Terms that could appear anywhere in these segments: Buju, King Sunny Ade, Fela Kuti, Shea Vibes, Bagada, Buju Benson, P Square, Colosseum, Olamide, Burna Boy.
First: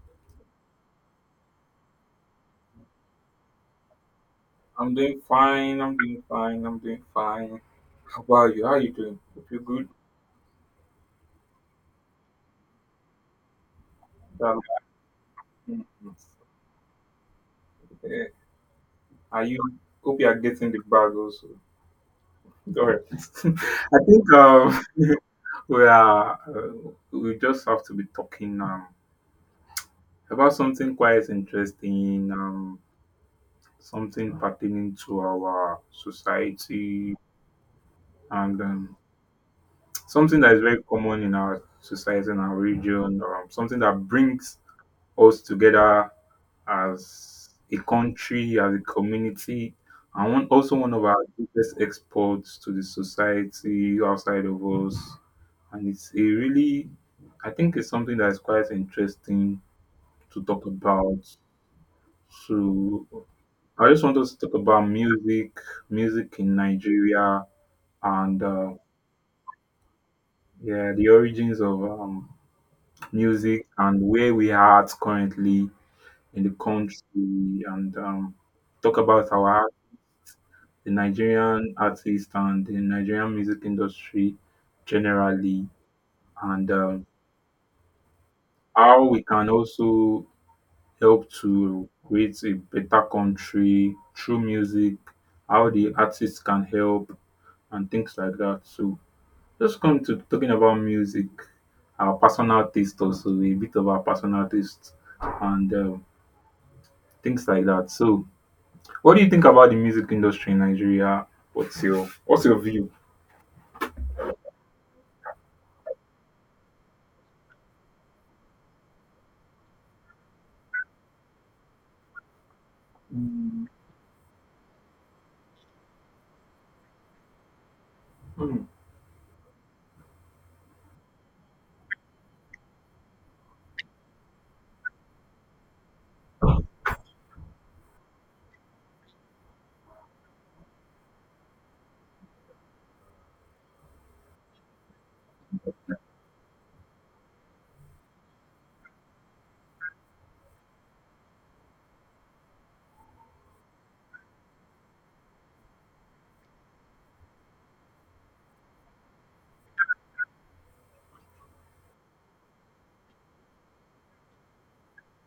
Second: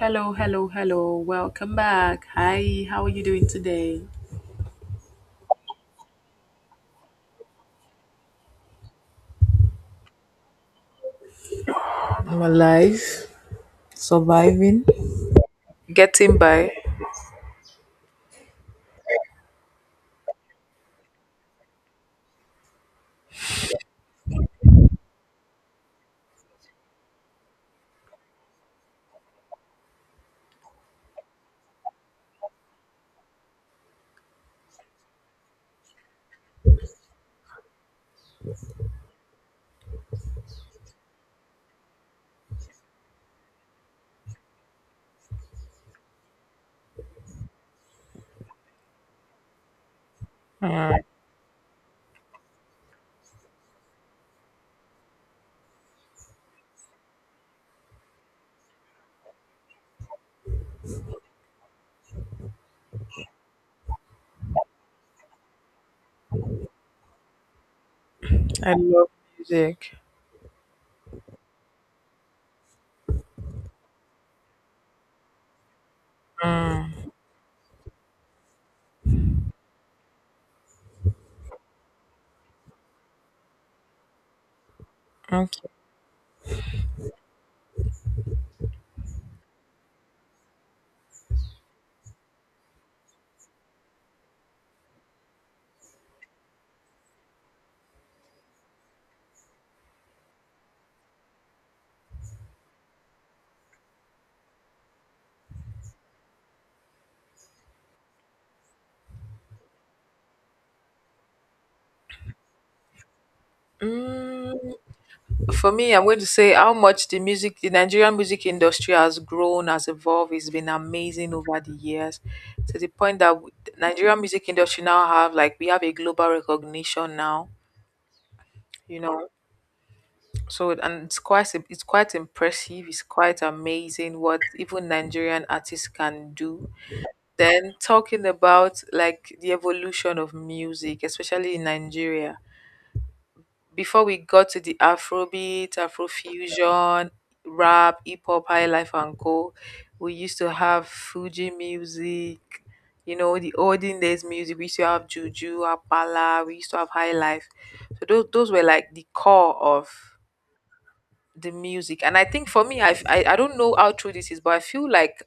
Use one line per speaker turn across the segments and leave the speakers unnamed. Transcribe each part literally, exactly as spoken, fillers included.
Hello, hello, hello. Welcome back. Hi, how are you doing today?
I'm doing fine. I'm doing fine. I'm doing fine. How about you? How are you doing? Hope you're good.
I'm alive,
Um,
surviving.
mm,
Getting by.
eh, Are you? Hope you are getting the bag also. Don't worry. I think um, we are. Uh, we just have to be talking um, about something quite interesting. Um, something pertaining to our society and um, something that is very common in our society and our region. Um, something that brings us together as a country, as a community, and one, also one
Mm,
of our biggest exports to the society outside of us. And it's a really, I think it's something that is quite interesting to talk about. So I just want us to talk about music, music in Nigeria, and
I
uh,
love music.
yeah, the origins of um, music and where we are at currently in the country, and um, talk about our the Nigerian artists and the Nigerian music industry generally,
Okay.
and um, how we can also help to create a better country through music, how the artists can help, and things like that. So, just come to talking about music, our personal taste, also a bit of our personal taste, and um, things like that. So, what do you think about the music industry in Nigeria? What's your what's your view?
Mm, for me, I'm going to say how much the music, the Nigerian music industry has grown, has evolved. It's been amazing over the years, to the point that w-
Hmm.
Nigerian music industry now have like we have a global recognition now. You know. So and it's quite im- it's quite impressive. It's quite amazing what even Nigerian artists can do. Then talking about like the evolution of music, especially in Nigeria. Before we got to the Afrobeat, Afrofusion, rap, hip hop, high life and go, we used to have Fuji music. You know, the olden days music. We used to have Juju, Apala. We used to have high life. So those those were like the core of the music, and I think for me I've, i i don't know how true this is, but I feel like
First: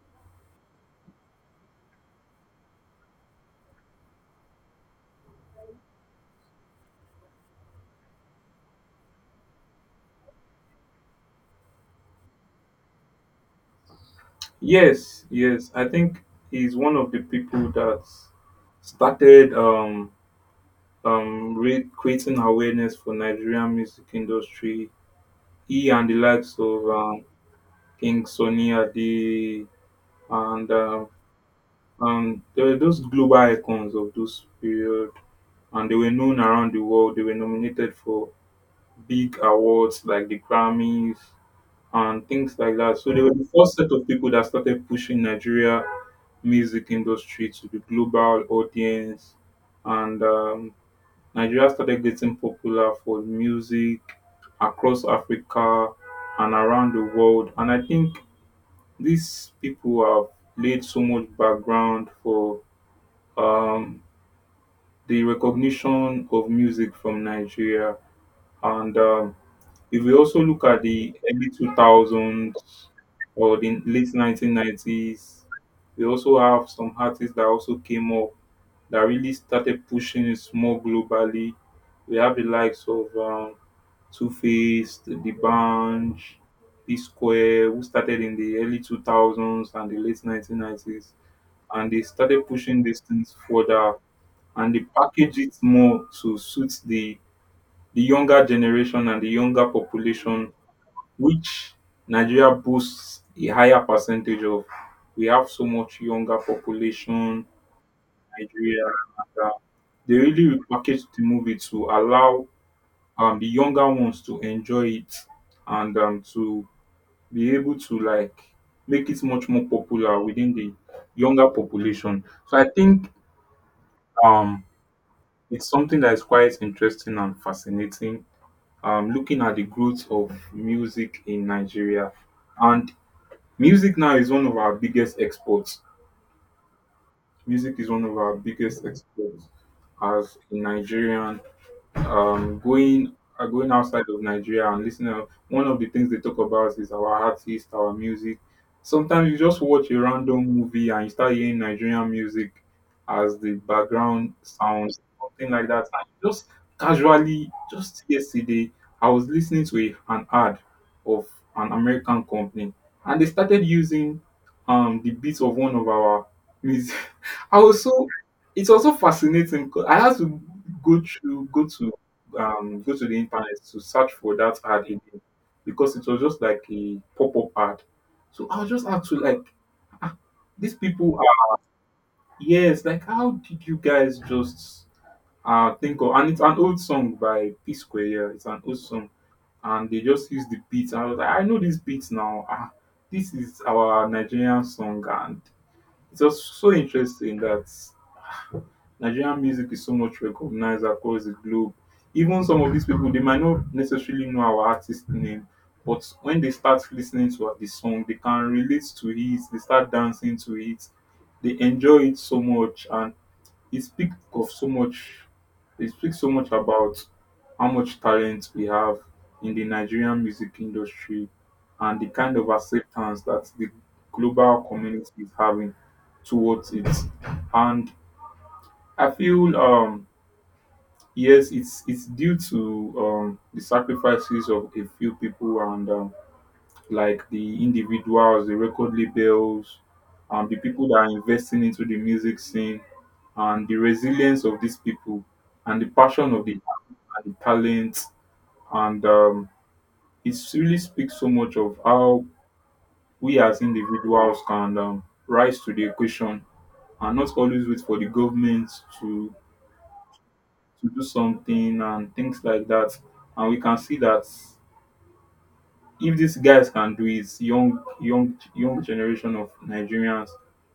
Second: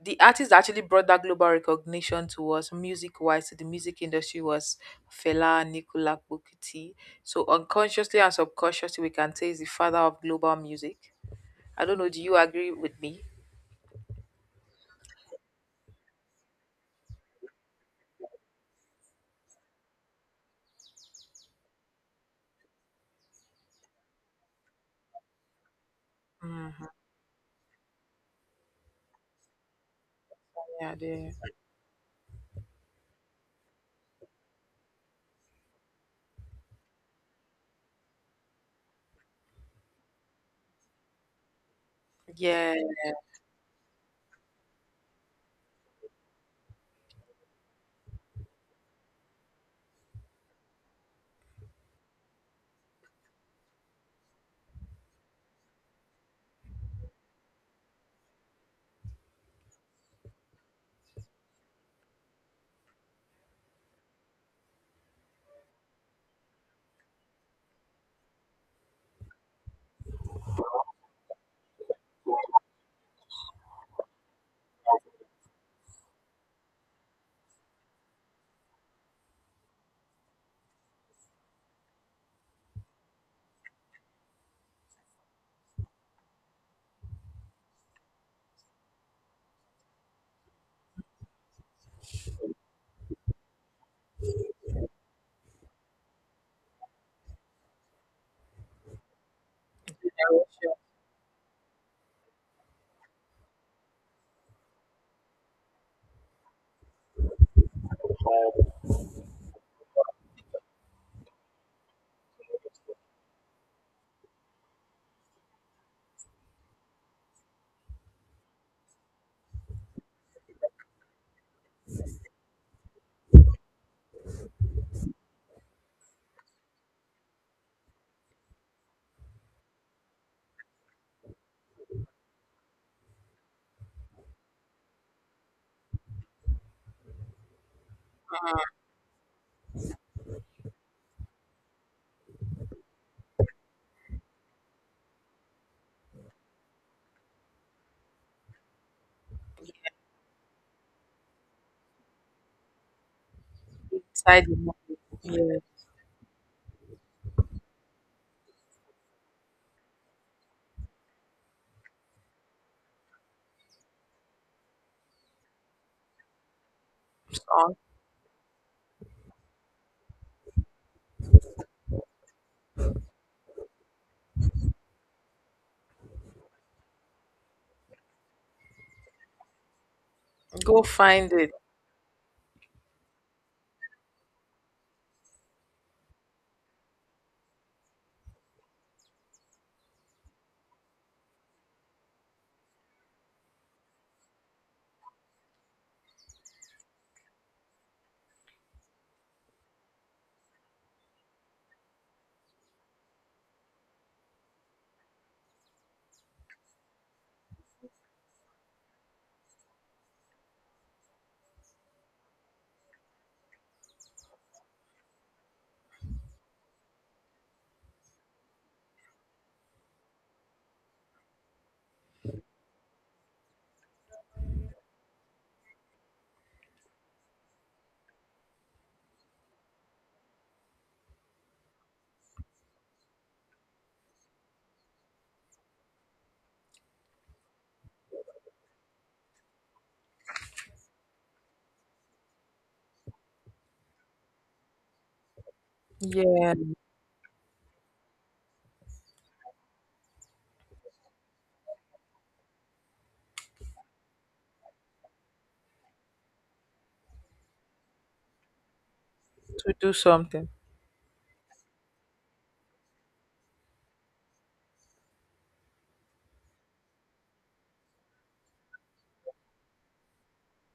the artist that actually brought that global recognition to us music wise, to the music industry, was Fela Nicola Bukiti. So unconsciously and subconsciously we can say is the father of global music. I don't know, do you agree with me?
Yes, yes. I think he's one of the people that started um um re- creating awareness for Nigerian music industry. He and the likes of
Hmm.
um, King Sunny Ade and
yeah
um,
the,
um there were those global icons of those period, and they were known around the world. They were nominated for big awards like the Grammys and things
yeah,
like that. So they were the first set of people that started pushing Nigeria music industry to the global audience and um, Nigeria started getting popular for music across Africa and around the world. And I think these people have laid so much background for um, the recognition of music from Nigeria. And um, if we also look at the early two thousands or the late nineteen nineties, we also have some artists that also came up that really started pushing it more globally. We have the likes of um, Two Faced, The Bunch, P Square, who started in the early two thousands and the late nineteen nineties. And they started pushing these things further, and they package it more to suit the, the younger generation and the younger population, which Nigeria boasts a higher percentage of. We have so much younger population, Nigeria, they really repackaged the movie to allow um, the younger ones to enjoy it and um, to be able to like make it much more popular within the younger population. So I think um, it's something that is quite interesting and fascinating. Um, looking at the growth of music in Nigeria, and music now is one of our biggest exports. Music is one of our biggest exports as a Nigerian um, going uh, going outside of Nigeria and listening out, one of the things they talk about is our artists, our music. Sometimes you just watch a random movie and you start hearing Nigerian music as the background
inside the moment.
sounds, something
Yes,
like that. And you just casually, just yesterday, I was listening to a, an ad of an American company, and they started using um the beats of one of our music. I
um,
was so it was so fascinating 'cause I had to go through go to um, go to the internet to search for that ad again because it was just like a pop up ad. So I was just asked to like, ah, these
go
people
find it.
are yes, like how did you guys just uh think of? And it's an old song by P Square. Yeah, it's an old song, and they just use the beat. And I was like, I know this beat now. Ah, this is our Nigerian song, and it was so interesting that Nigerian music is so much recognized across the globe. Even some of these people, they might not necessarily know our artist name, but when they start listening to the song, they can relate to it, they start dancing to it, they enjoy it so much, and it speaks of so much, it speaks so much about how much talent we have in the Nigerian music industry and the kind of acceptance that the global community is having towards it. And I feel um yes, it's it's due to um the sacrifices of a few people and um, like the individuals, the record labels, and the people that are investing into the music scene, and the resilience of these people, and the passion of the
Yeah,
and the talent, and um, it really speaks so much of how we as individuals can um, rise to the occasion and not always wait for the government to
to do something.
to do something and things like that. And we can see that if these guys can do it, young young young generation of Nigerians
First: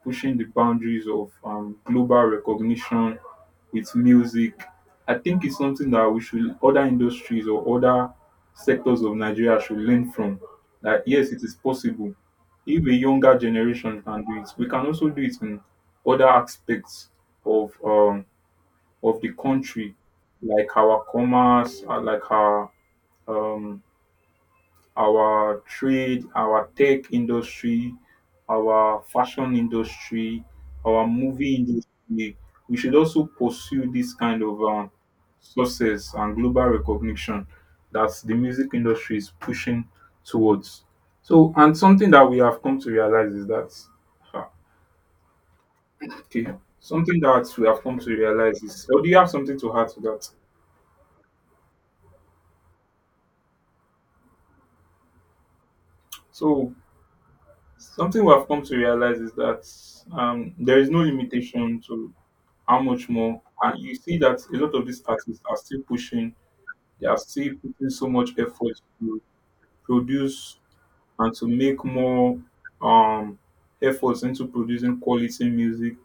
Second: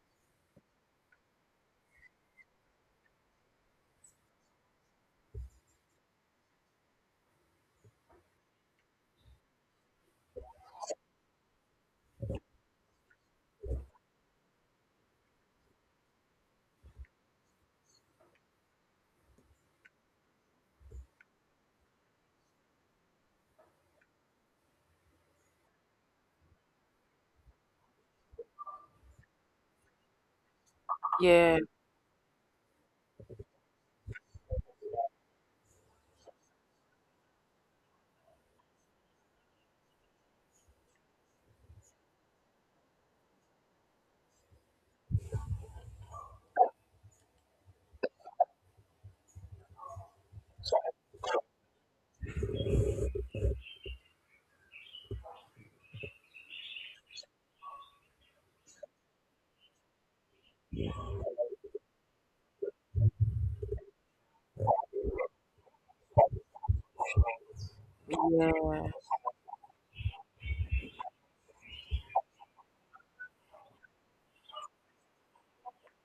pushing the boundaries of um, global recognition with music, I think it's something that we should other industries or other sectors of Nigeria should learn from. That yes, it is possible. If a younger generation can do it, we can also do it in other aspects of um, of the country, like our commerce, uh, like our um, our trade, our tech industry, our fashion industry, our movie
Yeah.
industry. We should also pursue this kind of um, success and global recognition that the music industry is pushing towards. So, and something that we have come to realize is that, ah, okay, something that we have come to realize is, or do you have something to add to that? So, something we have come to realize is that um, there is no limitation to how much more. And you see that a lot of these artists are still pushing, they are still putting so much effort
Yeah,
to produce and to make more um, efforts into producing quality music,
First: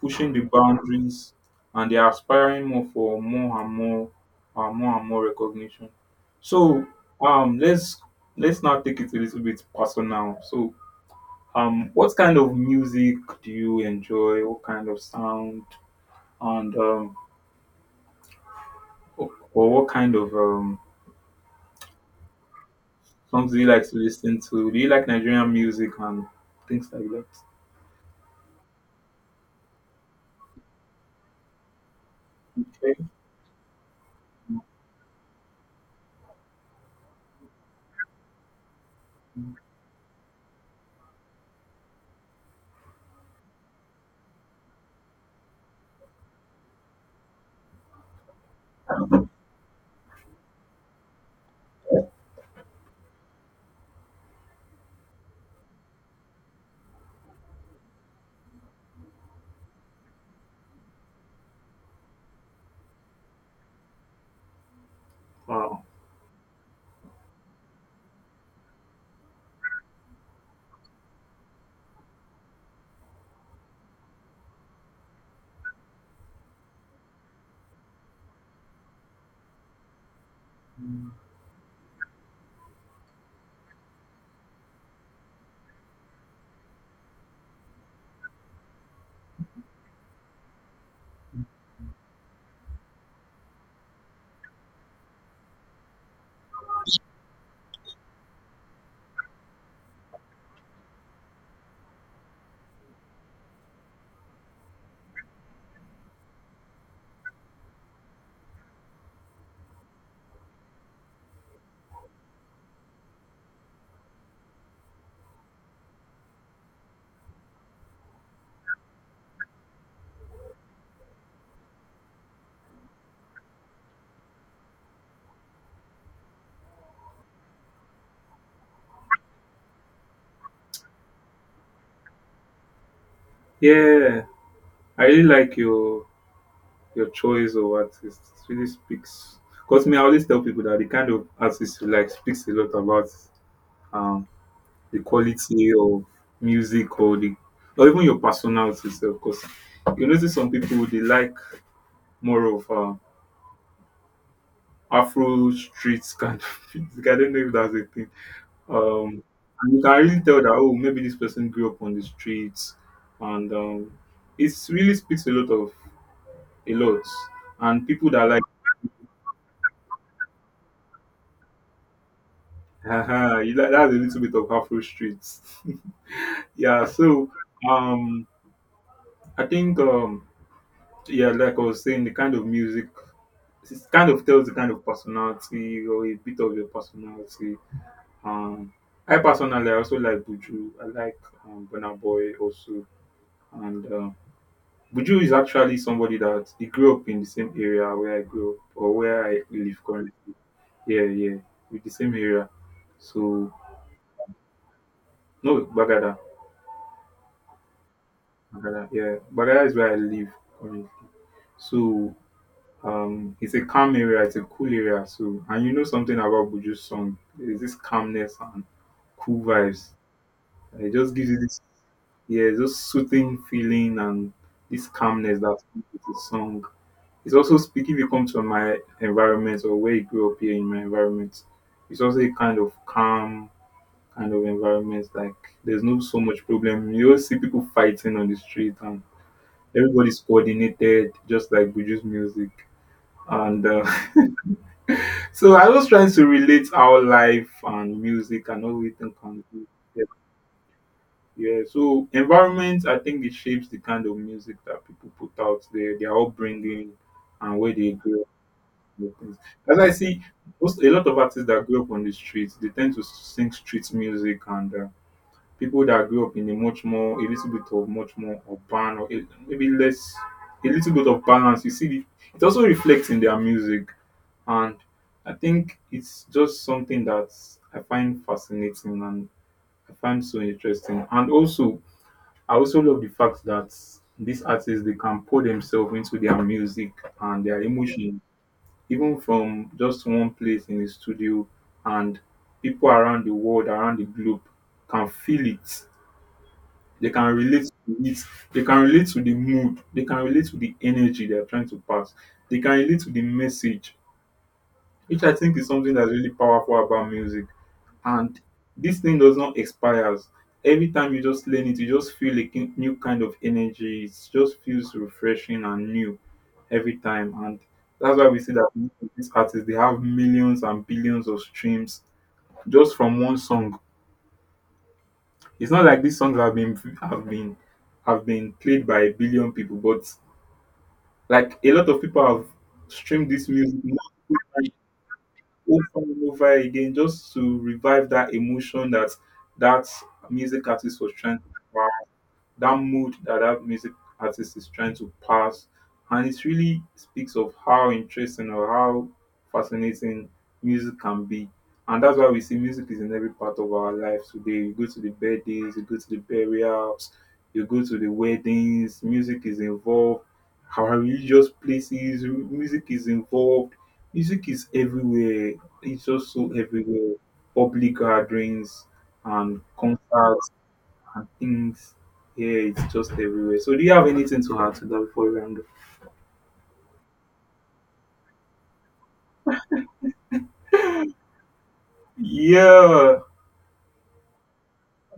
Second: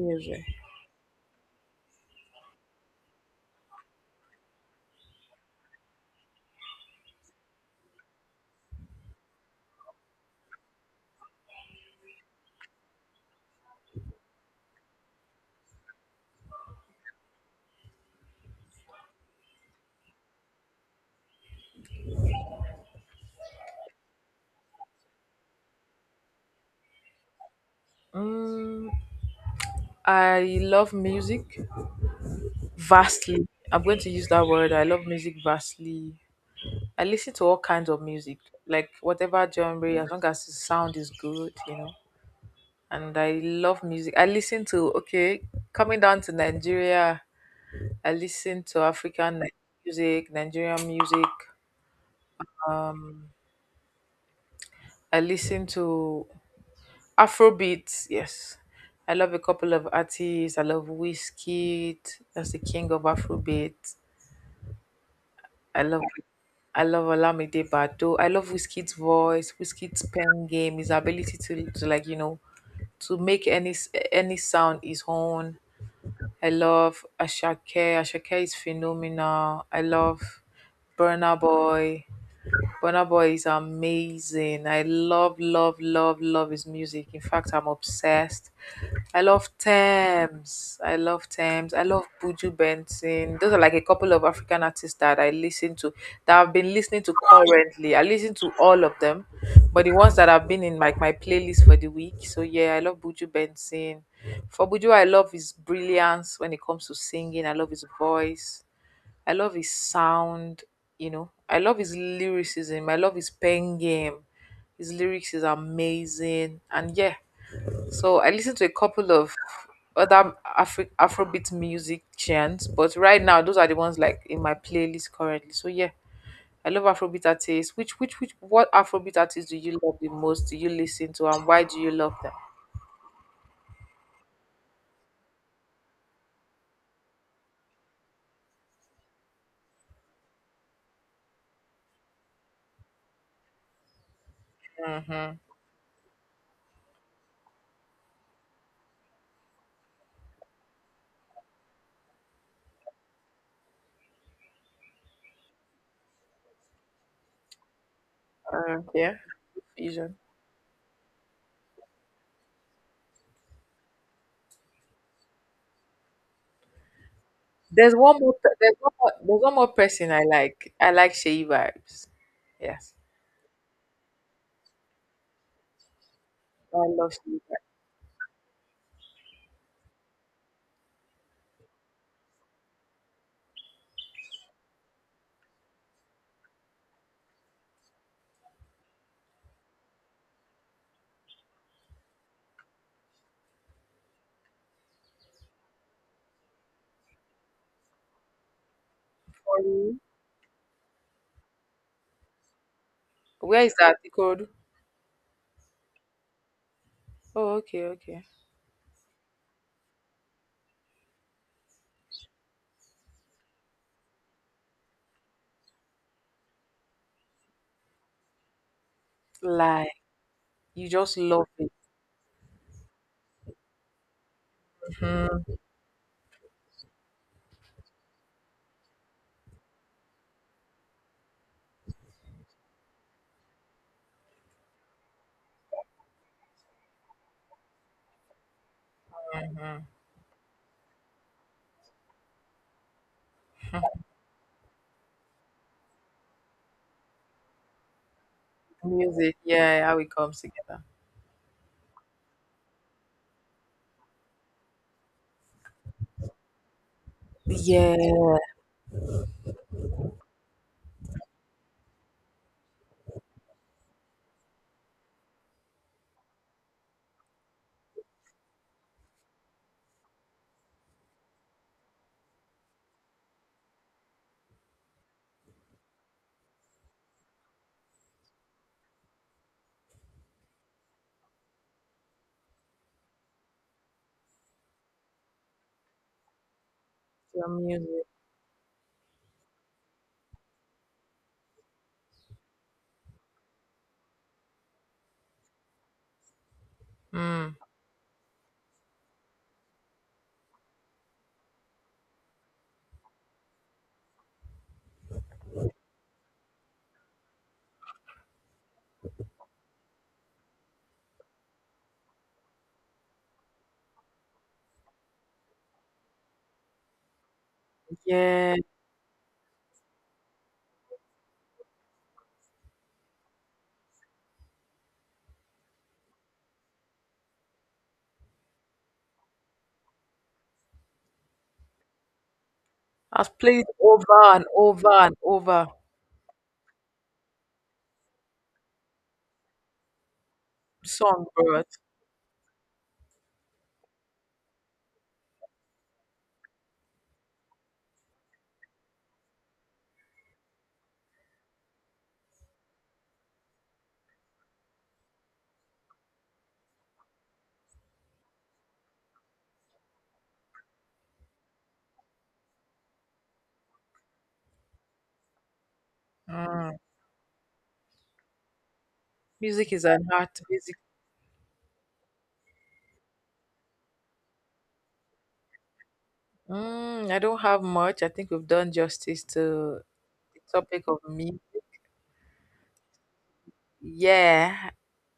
pushing the boundaries, and they are aspiring more for more and more, uh, more and more recognition. So um, let's let's now take it a little bit personal. So um, what kind of music do you enjoy? What kind of sound? And um, o- or what kind of um songs do you like to listen to? Do you like Nigerian music and things like that?
Mm. I love music
Okay.
vastly. I'm going to use that word. I love music vastly. I listen to all kinds of music, like whatever genre, as long as the sound is good, you know. And I love music. I listen to, okay, coming down to Nigeria, I listen to African Ni- music, Nigerian music. Um, I listen to Afrobeats, yes. I love a couple of artists. I love Whiskey. That's the king of Afrobeat.
Wow.
I love I love Olamide Bado. I love Wizkid's voice, Wizkid's pen game, his ability to, to like you know, to make any s- any sound his own. I love Ashake. Ashake is phenomenal. I love Burna Boy. Burna Boy is amazing. I love, love, love, love his music. In fact, I'm obsessed. I love Thames. I love Thames. I love Buju Benson. Those are like a couple of African artists that I listen to, that I've been listening to currently. I listen to all of them, but the ones that have been in like my playlist for the week. So yeah, I love Buju Benson. For Buju, I love his brilliance when it comes to singing. I love his voice. I love his sound, you know. I love his lyricism. I love his pen game. His lyrics is amazing. And yeah, so I listen to a couple of other Afri- Afrobeat music chants, but right now those are the ones like in my playlist currently. So yeah, I love Afrobeat artists. Which which which what Afrobeat artists do you love the most? Do you listen to, and why do you love them?
Yeah, I really like your your choice of artists. It really speaks. Because me, I always tell people that the kind of artist you like speaks a lot about um the
Mm-hmm.
quality of music or the or even your personality self. Because you notice some people they like more of uh, Afro streets kind of music. I don't know if that's a thing.
Uh, yeah,
Um, and you can
fusion.
really tell that oh maybe this person grew up on the streets, and um, it really speaks a lot of a lot. And
There's
people
one
that
more.
like
pe- There's one more. There's one more person I like. I like Shea vibes. Yes,
haha, you like that's a little bit of Afro streets. yeah,
I love
so
Shea.
um, I think um yeah, like I was saying, the kind of music it kind of tells the kind of personality or a bit of your personality. Um, I personally I also like Buju. I like um, Burna Boy also, and um, Buju is actually somebody that he grew up in the same area where I grew up or where I live
Vibes.
currently. Yeah, yeah, with the same area. So
Where is that? Code?
no Bagada,
Oh, okay, okay.
Bagada, yeah, Bagada is where I live currently. So Um, it's a calm area, it's a cool area. So, and you know something about Buju's song. Is this calmness and cool vibes.
Like you
It just
just
gives you
love
this,
it.
yeah, just soothing feeling and this calmness that comes with the song. It's also speaking, if you come to my environment or where you grew up here in my environment, it's also a kind of calm kind of environment. Like, there's no so much problem. You always see people fighting on the street and everybody's coordinated, just like Buju's music. And uh, So I was trying to relate how life and music and everything
Music,
can be.
yeah, how
Yeah,
it comes together.
yeah. So environment, I think it shapes the kind of music that people put out there, their upbringing, and where they grew up.
Yeah,
And things. As I see, most a lot of artists that grew up on the streets, they tend to sing street music, and uh, people that grew up in a much more, a little bit of much more urban or a, maybe less, a little bit of balance. You see, it also reflects in their music and I think it's just something that I find fascinating and I find so interesting. And also, I also love the fact that these artists they can pour themselves into their music and
your
their
music.
emotion, even from just one place in the studio, and people around the world, around the globe, can feel it. They can
Mm,
relate to it. They can relate to the mood. They can relate to the energy they are trying to pass. They can relate to the message which I think is something that's really powerful about music. And this thing does not expire. Every time you just learn it, you just feel a kin- new kind of energy. It just feels refreshing and new every time. And that's why we see
yeah,
that most of these artists they have millions and billions of streams just from one song. It's not like these songs have been have been have been played by a billion people, but like a lot of people have streamed
I've
this
played
music
over and
multiple
over and over.
over and over again just to revive that emotion that that music artist was trying to
Songbird.
that mood that that music artist is trying to pass. And it really speaks of how interesting or how fascinating music can be. And that's why we see music is in every part of our lives today. You go to the birthdays, you go to the burials, you go to the weddings, music is involved. Our religious places, music is involved. Music is everywhere. It's just so
Mm.
everywhere. Public gatherings and
Music is an art.
concerts
Music.
and things. Yeah, it's just everywhere. So, do you have anything to add to that before we round up?
Mm, I don't have much. I think we've done justice to the topic of music.
Yeah.
Yeah,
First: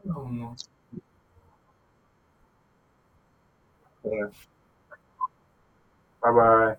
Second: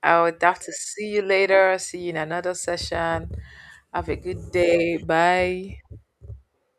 I would
Um,
have to see you later. See you in another session. Have a
yeah.
good day. Bye.
Bye bye.